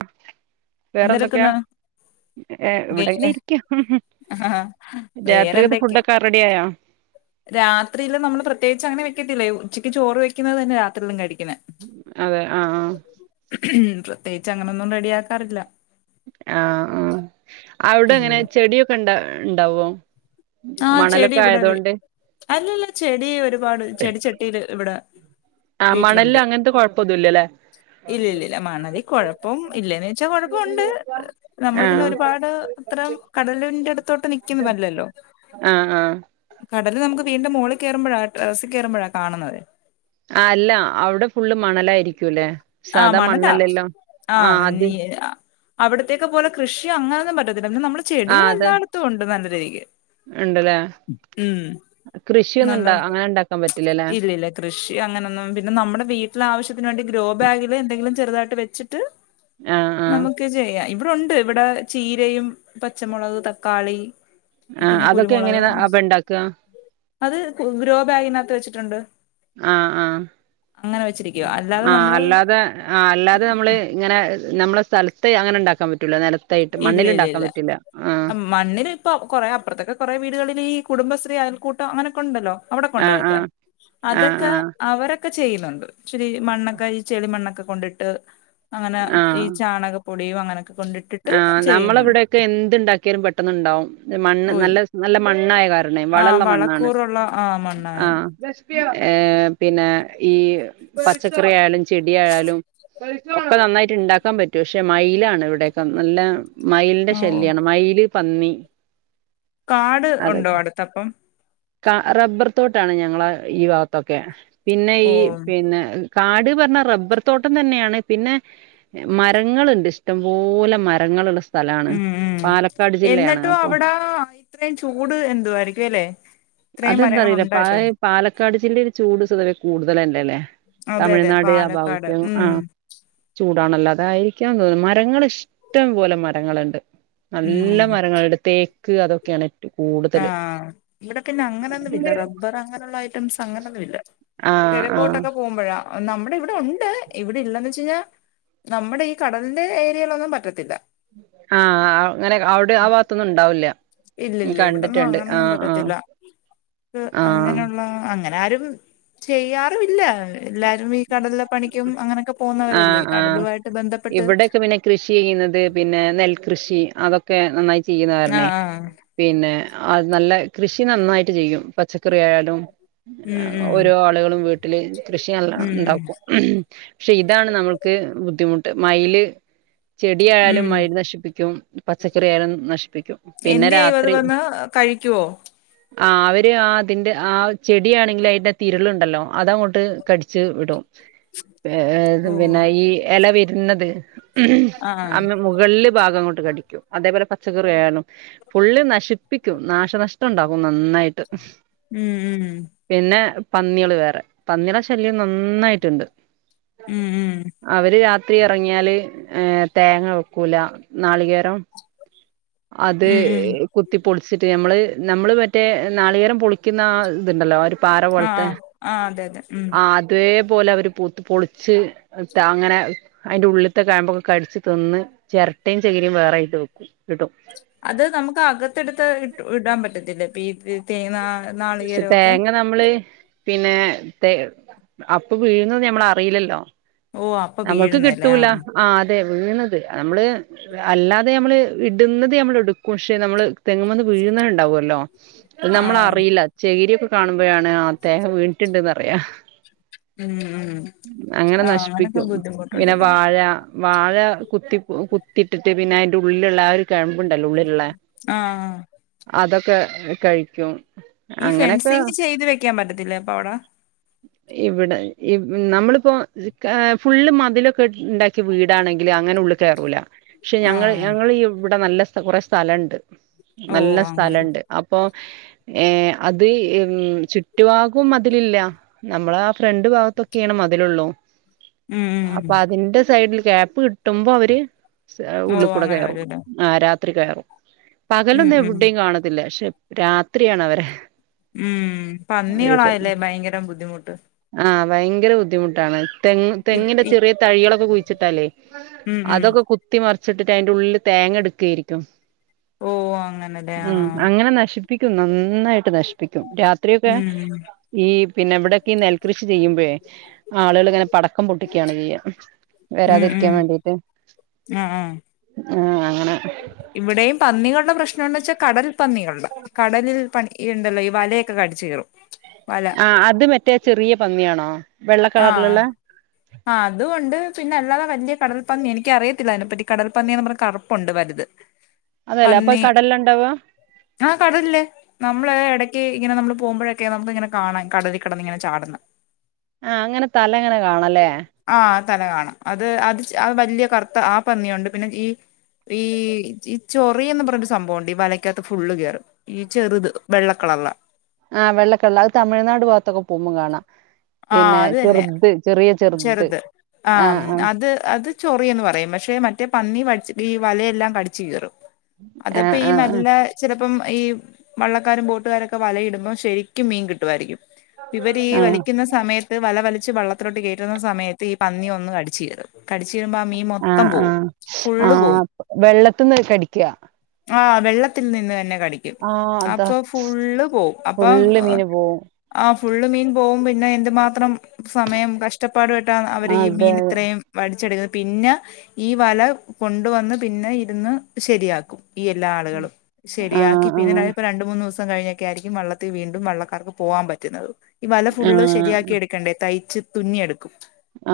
[unintelligible] വേറെന്തെക്കെയാ? എന്തെടുക്കുന്നു വേ ആഹ് രാത്രിത് വേറെന്തൊക്കെ ഫുഡൊക്കെ റെഡിയായോ? രാത്രിയില് നമ്മള് പ്രത്യേകിച്ച് അങ്ങനെ വെക്കത്തില്ലേയ്. ഉച്ചക്ക് ചോറ് വെക്കുന്നത് തന്നെയാ രാത്രിയിലും കടി അതെ ആഹ് ആഹ് പ്രത്യേകിച്ചങ്ങനൊന്നും റെഡിയാക്കാറില്ല. ആഹ് ആ അവിടെങ്ങനാ പിന്നെ ചെടിയൊക്കെണ്ടാ യിണ്ടാവോ? ആഹ് ചെടിയിവിടെ വെ. അല്ലല്ല ചെടി ഒരുപാട് ചെടിച്ചട്ടിയില് ഇവിടെ. ആ മണലിൽ വീട്ടിലൊണ്ട്. അങ്ങനത്തെ കൊഴപ്പൊന്നുല്ലല്ലേ ഇല്ലില്ലല്ല. മണലികൊഴപ്പം ഇല്ലേന്ന്ച്ചാ കൊഴപ്പൊണ്ട്. ആ നമ്മള് പിന്നെ ഒരുപാട് ഇത്രേം കടലിന്റെടുത്തോട്ട് നിക്കുന്നതല്ലല്ലോ. ആഹ് ആഹ് കടല് നമ്മെക്ക് വീട്‌ന്റെ മോളിക്കേറുയുമ്പോഴാ ടെറസ്സിക്കേറുമ്പോഴാ കാണുന്നതേ. ആ അല്ല. അവടെ ഫുള്ള് മണലായിരി ആ മണലാ. ആ നി ആ അവിടത്തേക്കെപ്പോലെ കൃഷിയങ്ങനൊന്നും പറ്റത്തി എന്ന് നമ്മള് ആ ചെടികളെ അത് ല്ലായിടത്തുമൊണ്ട്. നല്ലത്. [unintelligible] ഇണ്ടല്ലേ ഉം. കൃഷിയൊന്നും നല്ല ഇണ്ട അങ്ങനെ ഇണ്ടാക്കാൻ പറ്റില്ലല്ലേ ഇല്ലില്ല. കൃഷി അങ്ങനൊന്നും പിന്നെ നമ്മെടെ വീട്ടിലാവ ശ്യത്തിന് വേണ്ടി ഗ്രോ ബാഗില് എന്തങ്കിലും ചെറതായിട്ട് വെച്ച ട്ട് ആ ആ നമ്മുക്ക് ചെയ്യാൻ ഇവിടൊണ്ട്. ഇവിടെ ചീരയും പച്ചമൊളക്, തക്കാളി ആ പിന്നെ അതൊക്കെ കുരുമൊളക്. എങ്ങനെയാ അപ്പ ഇണ്ടാക്ക അത് ഗ്രോബാഗിനാ ത്ത് വെച്ചിട്ടൊണ്ട്. ആഹ് ആഹ് വെച്ചിരിക്കുവ അല്ലാതെ ആ നമ്മള് അല്ലാതെ. ആ അല്ലാതെ നമ്മള് ഇങ്ങനെ. നമ്മെടെ സ്ഥലത്തെ അങ്ങനെ ഉണ്ടാക്കാൻ പറ്റൂല്ല. നില ഇല്ലില്ലില്ല. മണ്ണിൽ ഇപ്പൊ കൊറെ അപ്പൊറത്തൊക്കെ കൊറെ വീടുകളിൽ. ഈ കുടബശ്രീ, അയൽക്കൂട്ടം അങ്ങനൊക്കെണ്ടല്ലോ? അവിടൊക്കെയൊ ആഹ് ണ്ടോയതൊക്കെ? ആഹ് ആഹ് അതൊക്കെ ആഹ് അവരൊ ക്കെ ചെയ്യുന്നൊണ്ട്. ഇച്ചിരി മണ്ണൊക്കെയിച്ചെളിമണ്ണൊക്കെ കൊണ്ടിട്ട്. അങ്ങന ഈ ആഹ് ചാണകപ്പൊടിയും അങ്ങ അക്കെ കൊണ്ടി ആഹ് നമ്മള ഇവിടെക്കെ എന്ത്‌ ണ്ടാക്ക്യാലും പെട്ടന്ന്ണ്ടാവും മണ്ണ് ഓയ് നല്ല നല്ല മൺ ണ്ണായ കാരണെ ആ വളം ഒള്ള മണ്ണാണ് വളക്കൂറുള്ള ആ മണ്ണായ ആഹ് ഏ പിന്നെ ഈ പച്ചക്കറി ആയാലും ചെടി ആയാലും ഇപ്പ നന്നായിട്ട് ഇണ്ടാക്കാൻ പറ്റൂ ക്ഷെ മൈലാണ് ഇവിടെ തന്നല്ലാ മയിലിന്റെ ഓ ശല്യാണ് മയില് പന്നി കാട് ഒണ്ടോ അടുത്തപ്പം കാ റബ്ബർ തോട്ടാണ് ഞങ്ങളെ ഈ ഭാഗത്തൊക്കെ പിന്നെ ഓ ഈ പിന്നെ കാട് പറഞ്ഞ റബ്ബർ തോട്ടം തന്നെയാണ് പിന്നെ മരങ്ങളുണ്ട് ഇഷ്ടംപോ പോല മരങ്ങളുള്ള സ് ഉം ഉം എന്നിട്ടും അപ്പൊ അവിടാ ഇത്രയും ചൂട് എന്തു ആയിരിക്കും എല്ലേ ഇത്രയും മരങ്ങൾണ്ടായിട്ട് [unintelligible] ഒരു ചൂട് [unintelligible] കൂടുതലല്ലല്ലേ അതെ അതെ തമിഴ്നാട് ആ പാലക്കാട് [unintelligible] ഉം ആ ചൂ താണല്ലോ അതായിരിക്കാന്ന് തോന്ന് മരങ്ങള് ഇഷ് ഇഷ്ടം പോലെ മരങ്ങളുണ്ട്. നല്ല ഉം മരങ്ങളുണ്ട് തേ ക്ക് അതൊക്കെയാണെറ്റ ആഹ് ഇവിടെ പിന്നെ അങ്ങനൊന്നും ഇല്ല, റബ്ബർ അങ്ങനുള്ള ഐറ്റംസ് അങ്ങനൊന്നും, ഇല്ല ആ ആ കെഴക്കോട്ടൊക്ക പോവുമ്പഴാ നമ്മുടെ ഇവിടെ ഒണ്ട്, ഇവിടെ ഇല്ലന്ന് വെച്ച് കഴിഞ്ഞാ നമ്മുടെ ഈ കടലിന്റെ ഏരിയേലൊന്നും പറ്റത്തില്ല. ആഹ് അ അങ്ങനെ, അവിടെ ആ ഭാഗത്തൊന്നും ഉണ്ടാവില്ല. ഉം ഇല്ലില്ല ഇവിടൊന്നും കണ്ടിട്ടുണ്ട് അങ്ങനൊന്നും ആഹ് ആഹ് പറ്റത്തില്ലാ ആഹ് അങ്ങനുള്ള അ അങ്ങന ആരും ചെയ്യാറും ഇല്ല എല്ലാരും ഈ കടലിലെ പണിക്കും അങ്ങനെ ആ ആഹ് ഇവിടെക്കെ പിന്നെ കൃഷി ചെയ്യുന്നത് പിന്നെ നെൽകൃഷി അതൊക്കെ നന്നായി ചെയ്യുന്ന കാരണേ ആഹ് ആഹ് പിന്നെ അത് നല്ല കൃഷി, നന്നായിട്ട് ചെയ്യും പച്ചക്കറി ആയാലും ഉം ഉം ഓരോ ആളുകളും വീട്ട് ലെ കൃഷിയെല്ലാം ഉം ഉണ്ടാക്കും ഇതാണ് നമ്മ്ക്ക് ബുദ്ധിമുട്ട് മയില് ചെടിയായാലും ഉം മഴ നശിപ്പിക്കും പച്ചക്കറിയായാലും നശിപ്പിക്കും പിന്നെ എന്ത് ചെയ്യും അത് രാത്രി വന്ന് കഴിക്കുവോ ആ അവര് ആ അതിൻ്റ ആ ചെടിയാണെങ്കില് അതിനാത്ത് ഇരുളുണ്ടല്ലോ അതങ്ങോട്ട് കടിച്ചു വിടും ഏ ത് ഓ പിന്നെ ഈ എലവി എന്നത് മ്ഹ് ആഹ് അമ്മ മുകൾല് ഭാഗംങ്ങൊട്ട് കടിക്കും അതേപോലെ പ- പച്ചകറിയാലും ഫുള്ള് നശിപ്പിക്കും നാശനഷ്ടം ഉണ്ടാവും നന്നായിട്ട് ഉം ഉം പിന്നെ പന്നികള് വേറെ പന്നിടെ ശല്യം നന്നായിട്ടുണ്ട് ഉം അവര് രാ- ത്തി ഇറങ്ങിയാല് ഏ തേങ്ങ വെക്കൂല നാളികേരം അത് ഉം ഉം ഉം കുത്തിപ്പൊളിച്ചിട്ട് ഞമ്മ്ള്- നമ്മള് മറ്റേ നാളികേരം പൊളിക്കുന്ന ആ ഇതുണ്ടല്ലോ പാറ ആ ആ പോൽത്തെ ആ അതെ അതെ ഉം ആ അതേ- പോലെ അവര് പൊളി ച്ച് താങ്ങനെ അതിൻ്റെ ഉള്ളിത്തെ കയമ്പൊക്കെ കടിച്ച് തിന്ന് ചെരട്ടയും ചകിരയും വേറെ ഇട്ട് വെക്കും ഇടും അത് നമുക്ക് അകത്തെടുത്ത് ഇട് ഇടാൻ പറ്റത്തില്ലേ [unintelligible] ക്ഷെ ഒക്കെ തേങ്ങ നമ്മള് പിന്നെ അപ്പ് വീഴുന്ന് ഞമ്മള് അറിയില്ലല്ലോ ഓ അപ്പൊ നമ്മൾക്ക് വീഴുന്നല്ലേ ആ കിട്ടൂല ആഹ് അതെ വീണത് നമ്മള് അല്ലാതെ നമ്മള് ഇടുന്നത് നമ്മള് എടുക്കും പക്ഷെ നമ്മള് തെങ്ങുംവന്ന് വീഴുന്നണ്ടാവല്ലോ അത് ആ നമ്മളറിയില്ല ചെകിരി- കാണുമ്പോഴാണ് ആ തേങ്ങ വീണിട്ട്ണ്ടെന്നറിയ ഉം ഉ ആഹ് അങ്ങനെ നശിപ്പിക്കും പിന്നെ വാഴ വാഴ കുത്തി കുത്തിട്ടിട്ട് പിന്നെ അതിൻ്റ ഉള്ളിലുള്ള ആ- കഴമ്പുണ്ടല്ലോ ഉള്ളിലുള്ള ആ ആ. അതൊ ആ കഴിക്കും ഈ അങ്ങനൊക്കെ ഫെൻസിങ് ചെയ്ത് വെക്കാൻ പറ്റത്തില്ലേ അപ്പ അവടെ ഇവിടെ ഇവ നമ്മളിപ്പോ കാ ഫുള്ള് മതിലൊക്കെ ഇണ്ടാക്കിയ വീടാണെങ്കിലിൽ അങ്ങനെ ഉള്ളിൽ കയറൂല പക്ഷെ ആ ഞങ്ങ ഞങ്ങ ഇവിടെ നല്ല കുറെ സ്ഥലുണ്ട് ഓ നല്ല അങ്ങനെ സ്ഥലണ്ട് അപ്പൊ ഏ അത് ചുറ്റുവാകും മതിലില്ല നമ്മള രണ്ടു ഭാഗത്തൊക്കെയ്യാണ് മതിലുള്ളൂ ഉം ഉം അപ്പൊ ഉം. അതിന്റെ സൈഡില് ഗ്യാപ്പ് കിട്ടുമ്പോ അവര് ഓ ഉള്ളിൽ കൂടെ അങ്ങനെ കയറും വരുംല്ലേ ആ രാത് ത്രി കയറും ഉം പകലൊന്നും ഉം എവിടെയും കാണത്തില്ല പക്ഷെ രാത്രിയാണ് വെര ഉം പന്നികളായല്ലേ ഭയങ്കരം ബുദ്ധിമുട്ട് ആ ഭയങ്കര ബുദ്ധിമുട്ടാണ് തങ് ഇ- തെങ്ങിന്റെ ഇ- ചെറിയ തഴികളൊക്കെ കു [unintelligible] തലേ ഉം ഉം അതൊക്കെ കുത്തി മർ ച്ചിട്ട് അയിന്റെ ഉള്ളിൽ തേങ്ങ എടുക്കേരിക്കും ഓ അങ്ങനല്ലേ ആ ഉം അങ്ങനെ നശിപ്പിക്കും നന്നായിട്ട് നശിപ്പിക്കും രാത്രിയൊക്കെ ഉം ഉം ഈ പിന്നെ ഇവിടൊക്കെ നെൽകൃഷി ചെയ്യുമ്പോഴേ ആളുകള് പടക്കം പൊട്ടിക്കയാണ് ചെയ്യുക ഉം വെരാതിരിക്കാൻ ഉം വേണ്ടിട്ട് ആ ആ അ ആ അങ്ങനെ ഇവിടെയും പന്നികളുടെ പ്രശ്ന പിനെന്താ വെച്ചാൽ കടൽ പന്നികളുടെ കടലിൽ പണി ഈ ഉണ്ടല്ലോ ഈ വലയൊക്കെ കടിച്ചു കീറും വല ആ അത് മറ്റേ ചെറിയ പന്നിയാണോ വെള്ള ആഹ കളറിലുള്ള ആ അതുംണ്ട് പിന്നെ അല്ലാതെ വലിയ കടൽ പന്നി എനിക്ക് അറിയത്തില്ല അതിനെപ്പറ്റി ഈ കടൽ പന്നിന്ന് പറഞ്ഞ് കറുപ്പുണ്ട് വലുത് അതല്ലേ അപ്പൊ പന്നി കടലിലുണ്ടാവ ആഹ് കടല്ലേ നമ്മള ഇടക്ക് ഇങ്ങനെ നമ്മള് പോകുമ്പോഴൊക്കെ നമുക്ക് ഇങ്ങനെ കാണാം കടലില് കടന്ന് ഇങ്ങനെ ചാട്ന്ന് ആ അങ്ങനെ തല ഇങ്ങനെ കാണല്ലേ ആ തല കാണാം അത് അത് അത് വലിയ കറുത്ത ആ പന്നിയുണ്ട് പിന്നെ ഈ ഈ ഈ ചൊറിയെന്ന് പറഞ്ഞൊരു സംഭവുണ്ട് ഈ വലയ്ക്കകത്ത് ഫുള്ള് കയറും ഈ ചെറുത് വെള്ളക്കളറുള്ള ആ വെള്ളക്കളറ് അത് തമിഴ്നാട് ഭാഗത്തൊക്കെ പോകുമ്പോ കാണാം ആ പിന്നെ അത് തന്നെ ചെറുത് ചെറിയ ചെറുത് ആ ആഹ് അത് അത് ചൊറിയെന്ന് പറയും പക്ഷെ മ റ്റേ പന്നി വച്ചിട്ട് വലയെല്ലാം കടിച്ച് കീറും ആഹ് അതപ്പം ഈ ആഹ് ആഹ് നല്ല ചില അപ്പം ഈ വള്ളക്കാരും ബോട്ടുകാരുമൊക്കെ വലയിടുമ്പോം ശരിക്കും മീൻ കിട്ടുമായിരിക്കും ഇവരീ ആഹ് വലി സമയത്ത് വല വലിച്ച് വള്ളത്തിലോട്ട് കയറ്റുന്ന സമയത്ത് ഈ പന്നി വന്ന് വലിച്ചു കീറും കടിച്ചു കീറുമ്പോ മീൻ ആ മൊത്തം ആ പോവും ആ ഫുള്ള് പോവും വെള്ളത്തീന്ന് കടിക്ക ആ വെള്ളത്തിൽ നിന്ന് തന്നെ കടിക്കും ആഹ് അതാ അപ്പോ ഫുള്ള് പോവും അപ്പം ഫുള്ള് മീന് പോവും അ ഫുളള് മീൻ പോവും പിന്നെ എന്തുമാത്രം സമയം കഷ്ടപ്പാടുമായിട്ട അവര് ഈ അതെ മീൻ ഇത്രയും വടിച്ചെടുക്കുന്നത് പിന്നെ ഈ വല കൊണ്ടുവന്ന് പിന്നെ ഇരുന്ന് ശരിയാക്കും ഈ എല്ലാ ആളുകളും ശരിയാക്കി ആഹ് ആഹ് പിന്നെണ്ടപ്പോ രണ്ടു മൂന്ന് ദിവസം കഴിഞ്ഞൊക്കെ ആയിരിക്കും വള്ളത്തിൽ വീണ്ടും വള്ളക്കാർക്ക് പോകാൻ പറ്റുന്നത് ഫുള്ള് ആഹ് ശരിയാക്കി എടുക്കണ്ടേ തയ്ച്ച് തുന്നിയെടുക്കും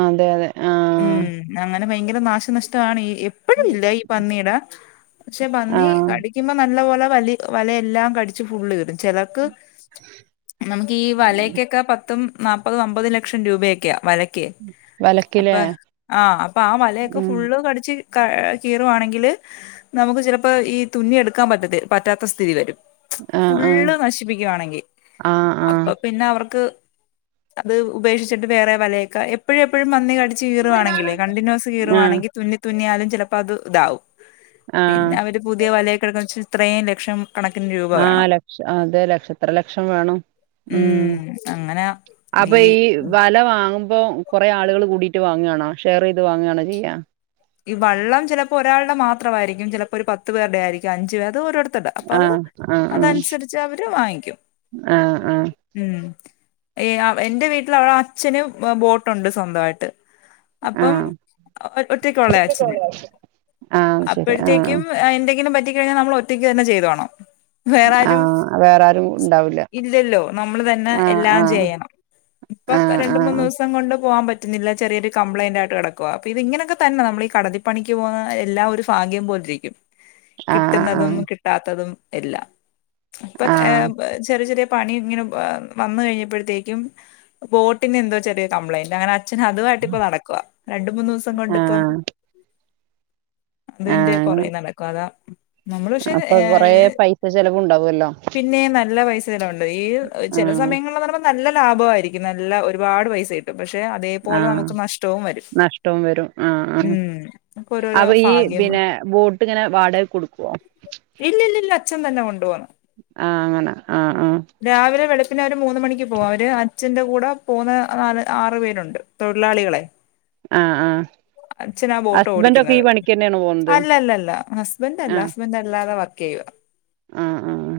അതെ അതെ ആ ന്നെ ഭയങ്കര നാശനഷ്ടമാണ് ഈ എപ്പഴും ഇല്ല ഈ പന്നിയുടെ പക്ഷെ പന്നി ആഹ് കടിക്കുമ്പോ നല്ല പോലെ വലി വലയെല്ലാം കടിച്ച് ഫുള്ള് കീറും ചിലർക്ക് നമുക്ക് ഈ വലയൊക്കെ പത്തും നാപ്പതും അമ്പതും ലക്ഷം രൂപയൊക്കെയ വല- അപ്പ വലക്കിലേ ആ അപ്പൊ ആ വലയൊക്കെ ഉം ഫുള്ള് കടിച്ച് കീറുവാണെങ്കിൽ നമുക്ക് ചിലപ്പോ ഈ തുന്നി എടുക്കാൻ പറ്റത്തി പറ്റാത്ത സ്ഥിതി വരും ആഹ് ആഹ് ഫുള്ള് നശിപ്പിക്കുവാണെങ്കി ആഹ് ആഹ് അപ്പൊ പിന്നെ അവർക്ക് അത് ഉപക്ഷിച്ചിട്ട് വേറെ വലയൊക്കെ എപ്പോഴും എപ്പോഴും പന്നി കടി ച്ച് കീറുവാണെങ്കിലെ കണ്ടിന്യൂസ് ആഹ് കീറുവാണെങ്കിൽ തുന്നി തുന്നിയാലും ചിലപ്പോ അത് ഇതാവും ആഹ് പിന്നെ അവര് പുതിയ വലയൊക്കെ എടുത്ത് വെച്ച് ഇത്രയും ലക്ഷം കണക്കിന് രൂപ ആ വേണം ലക്ഷം അതെ ലക്ഷം എത്ര ലക്ഷം വേണം ഉം അപ്പൊ ഈ വല വാങ്ങ് ഇപ്പൊ കൊറേ ആളുകൾ കൂടിയിട്ട് വാങ്ങവാണോ ഷെയർ ചെയ്ത് വാങ്ങുകയാണോ ചെയ്യ ഈ വെള്ളം ചിലപ്പോ ഒരാളുടെ മാത്രമായിയിരിക്കും ചിലപ്പോ ഒരു പത്തു പേരുടെ ആരിക്കും അഞ്ച് പേർ ഓരോട് ത്തത് അപ്പ അത് ആഹ് ആഹ് അതനുസരിച്ച് അവര് വാങ്ങിക്കും ആഹ് ആഹ് ഉം എന്റെ വീട്ടിൽ അവടെ അച്ഛന് ബോട്ടുണ്ട് സ്വന്തമായിട്ട് അപ്പം ആഹ് അ ഒ കൊള്ളയ അച്ചന് ആഹ് ശരി ആഹ് അപ്പോഴത്തേക്കും അയ് ന്തെങ്കിലും പറ്റി കഴിഞ്ഞാൽ നമ്മൾ ഒറ്റക്ക്ന്നെ ചെയ്തോണം വേറാരും ആഹ് വേറെ ആരും ഉണ്ടാവൂല ഇല്ലല്ലോ നമ്മൾ തന്നെ ആഹ് എല്ലാം ആഹ് ചെയ്യണം ഇപ്പൊ ആഹ് രണ്ട് ആഹ് മൂന്ന് ദിവസം കൊണ്ട് പോകാൻ പറ്റ് റ്റില്ല ചെറിയരു കംപ്ലൈൻ്റ് ആയിട്ട് കിടക്കുവാ അപ്പൊ ഇത് ഇങ്ങനക്കെ തന്നെ നമ്മൾ ഈ കടലപ്പണിക്ക് പോകുന്ന എല്ലാ ഒരു ഭാഗ്യം പോലെരിക്കും ആഹ് കിട്ടുന്നതും കിട്ടാത്തതും എല്ല ഇപ്പൊ ആഹ് ആഹ് ചെറിയ ചെറിയ പണി ഇങ്ങനെ വന്നു കഴിഞ്ഞപ്പോഴത്തേക്കും ബോട്ടിന് എന്തോ ചെറിയ കംപ്ലയിന്റ് അങ്ങനെ അച്ഛൻ അതുമായിട്ട് ഇപ്പ നടക്കുവ രണ്ട മൂന്ന് ദിവസം കൊണ്ട് ആഹ് അത്ണ്ട് ആഹ് കൊറേ നടക്കും അതാ നമ്മള് പക്ഷെ അപ്പൊ കൊറെ ഏഹ് പൈസ ചെലവും ഉണ്ടാവല്ലോ ചെലവൺ ചില സമയങ്ങള പറയുമ നല്ല ലാഭമായിരിക്കും നല്ല ഒരുപാട് പൈസ കിട്ടും പക്ഷെ അതേപോലെ ആഹ് നമുക്ക് നഷ്ടവും വരും ആ ഉം ഒക്കെ ഓരോരോ അപ്പൊ ഈ ഭാഗ്യം പിന്നെ ബോട്ട്ങ്ങനെ വാടക കൊടുക്കുവോ ഇല്ലല്ലല്ല അച്ഛൻ തന്നെ കൊണ്ടു പൊന്ന് ആഹ് അങ്ങനെ ആഹ് ആഹ് രാവിലെ വെളുപ്പിന മൂന്ന് മണിക്ക് പോവു അവര് അച്ഛന്റെ കൂടെ പോകുന്ന നാല് ആറു പേരുണ്ട് തൊഴിലാളികളെ ആഹ് ആഹ് അച്ഛനാ ബോട്ട് ഹസ്ബൻഡ് ഒക്കെ ഈ ഓടിക്കുന്നത് പണിക്ക് തന്നെയാണ് പോകുന്നത് അല്ലല്ലല്ല ഹസ്ബൻ്റ് അല്ല ഹസ്ബൻഡല്ല അത വർക്ക് ചെയ്യുക ആഹ് ആഹ്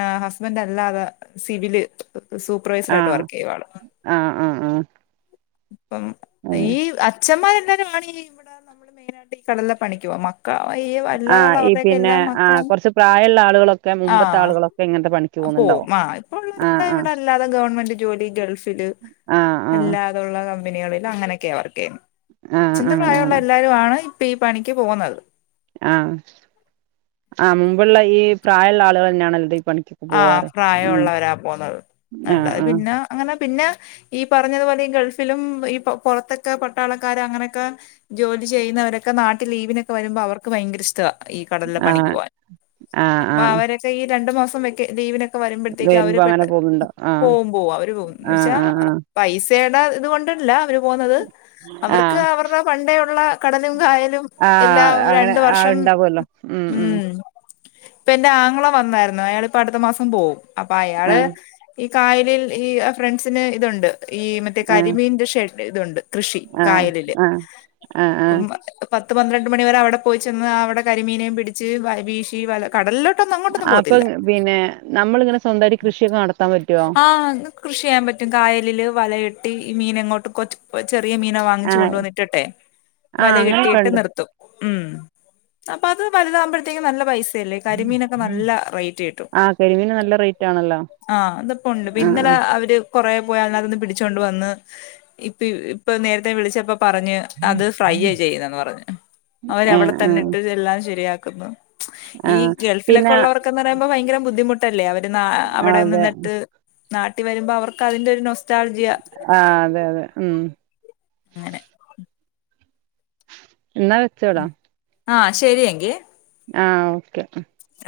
ഏഹ് ഹസ്ബന്റ് അല്ലാതെ സിവില് സൂപ്പർവൈസർ ആയിട്ട് ആഹ് വർക്ക് ചെയ്യുവ ആള് ആഹ് ആഹ് ആഹ് പ്പം അതെ ഈവ് അച്ഛ [unintelligible] ആഹ് അല്ലാതുള്ള ഈ അവർടെക്കെ പിന്നെ എല്ലാ ആഹ് മക്കളും കുറച്ച് പ്രായമുള്ള ആളുകളൊക്കെ മുമ്പത്തെ ആഹ്‌ ആളുകളൊക്കെ ഇങ്ങനത്തെ പണിക്ക് പോകുന്നുണ്ടാവും പോം ആ ഇപ്പോ ആഹ് ആഹ് [unintelligible] ഗവൺമെന്റ് ജോലി ഗൾഫില് ആഹ് ആഹ് അല്ലാതുള്ള കം മ്പനിയാളില് അങ്ങനെയൊക്കാ വർക്ക്‌ ചെയ്യ് ആഹ് അച്ഛന്റെ അങ്ങനെ പ്രായള്ള അങ്ങനെ എല്ലാരും ആണ് പ്പ ഈ പണിക്ക് പോന്നത് ആഹ് ആഹ് മുമ്പുള്ള ഈ പ്രായമുള്ള ആളുകൾ തന്നെയാണ് ല്ലത് ആ പ്രായമള്ളവരാ പോന്നത് ആഹ് [unintelligible] ആഹ് പിന്നെ അങ്ങനെ പിന്നെ ഈ പറഞ്ഞതുപോലെ ഈ ഗൾഫിലും ഈ പൊറത്തൊക്കെ പട്ടാളക്കാര് അങ്ങനൊക്കെ ജോലി ചെയ്യുന്നവരൊക്കെ നാട്ടില് ലീവിനൊക്കെ വരുമ്പോ അവർക്ക് ഭയങ്കര ഇഷ്ട ഈ കടലിലെ പണിക്ക് ആഹ് പോകാൻ ആഹ് അപ്പൊ ആഹ് അവരൊക്കെ ഈ രണ്ട് മാസം ക്കെ ലീവിന് വരുമ്പഴത്തേക്ക് അവര് വരുമ്പോ പെട്ട അങ്ങനെ പോകുന്നുണ്ടോ ആഹ് പോവും പോവും അവര് പോവും എന്ന് വെച്ചാ ആഹ് ആഹ് പൈസേ ന്താ ഇത് കൊണ്ടല്ല അവര് പോകുന്നത്? അവർക്ക് ആഹ് അവരുടെ പണ്ടേ ഉള്ള കടലും കായലും ആഹ് ആഹ് എല്ലാം അങ്ങനെ രണ്ട്‌ ആഹ് വർഷം ഉണ്ടാവുമല്ലോ ഉം ഇപ്പൊ എന്റെ ആങ്ങള വന്നായിരുന്നു അയാളി പ്പ അടുത്ത മാസം പോവും. അപ്പൊ അയാള് ആഹ് കായലിൽ ഈ ഫ്രണ്ട്സിന് ഇതുണ്ട് ഈ മറ്റേ ആഹ് കരിമീന്റെ ഷെ ടെ ഇതുണ്ട്. കൃഷി ആഹ് കായലില് ആഹ് ആഹ് ആഹ് അപ്പം പ ത്ത് പന്ത്രണ്ട് മണി വരെ അവിടെ പോയി ചെന്ന് അവിടെ കരിമീനേയും പിടിച്ച് വ വീശി വല കടലിലോട്ട് ട്ടൊന്ന് അങ്ങോട്ടൊന്നും അപ്പൊ പോകത്തില്ല. പിന്നെ നമ്മളിങ്ങനെ സ്വന്തമായി കൃഷിയൊക്കെ നട ആഹ് കൃഷിയെയ്യാൻ പറ്റും കായലില് വല ഇ ട്ടി മീനങ്ങോട്ട് കൊച്ച് കൊച്ച് ചെറിയ മീനെ ആ വാങ്ങിച്ച് കൊണ്ടോന്ന്ട്ട്ട്ടെ ആ വല അങ്ങനെയൊക്കെ കെട്ടിയിട്ട് ഉണ്ട് നിർത്തും ഉം അപ്പ അത് വലുതാവുമ്പഴത്തേനും നല്ല പൈസ് ആഹ് കരിമീന് നല്ല റേറ്റാണല്ലോ അതിപ്പ ഒണ്ണ് പിന്നെലാ അവര് കൊറേ പോയി അതിനാത്ത്ന്ന് പിടിച്ചോണ്ട് വന്ന് ഇപ്പി ഇപ്പ നേരത്തെ വിളിച്ചപ്പം പറഞ്ഞെ അത് ഫ്രൈയ്യെ ചെയ്തന്ന് പറഞ്ഞ് അവര് ആ അവിടെ ആ തന്നെ ഇട്ട് എല്ലാം ശരിയാ ക്കന്ന് ആ ഈ ഗൾഫിലൊക്കെ പിന്നെ ഉള്ളവർക്കന്ന് പറയുമ്പോ ഭയങ്കര ബുദ്ധിമുട്ട് ട്ടല്ലേ അവ ഇ ന്ന് അവിടെ അതെ നിന്നിട്ട് ട്ട്‌ നാട്ടി വരുമ്പോ അവക്ക് അതിന്റെ ഒരു നൊസ ആ അതെ അതെ ഉം അങ്ങനെ എന്നാ വെച്ചോടാ ആ ശരിയങ്കിൽ ആ ഓക്കെ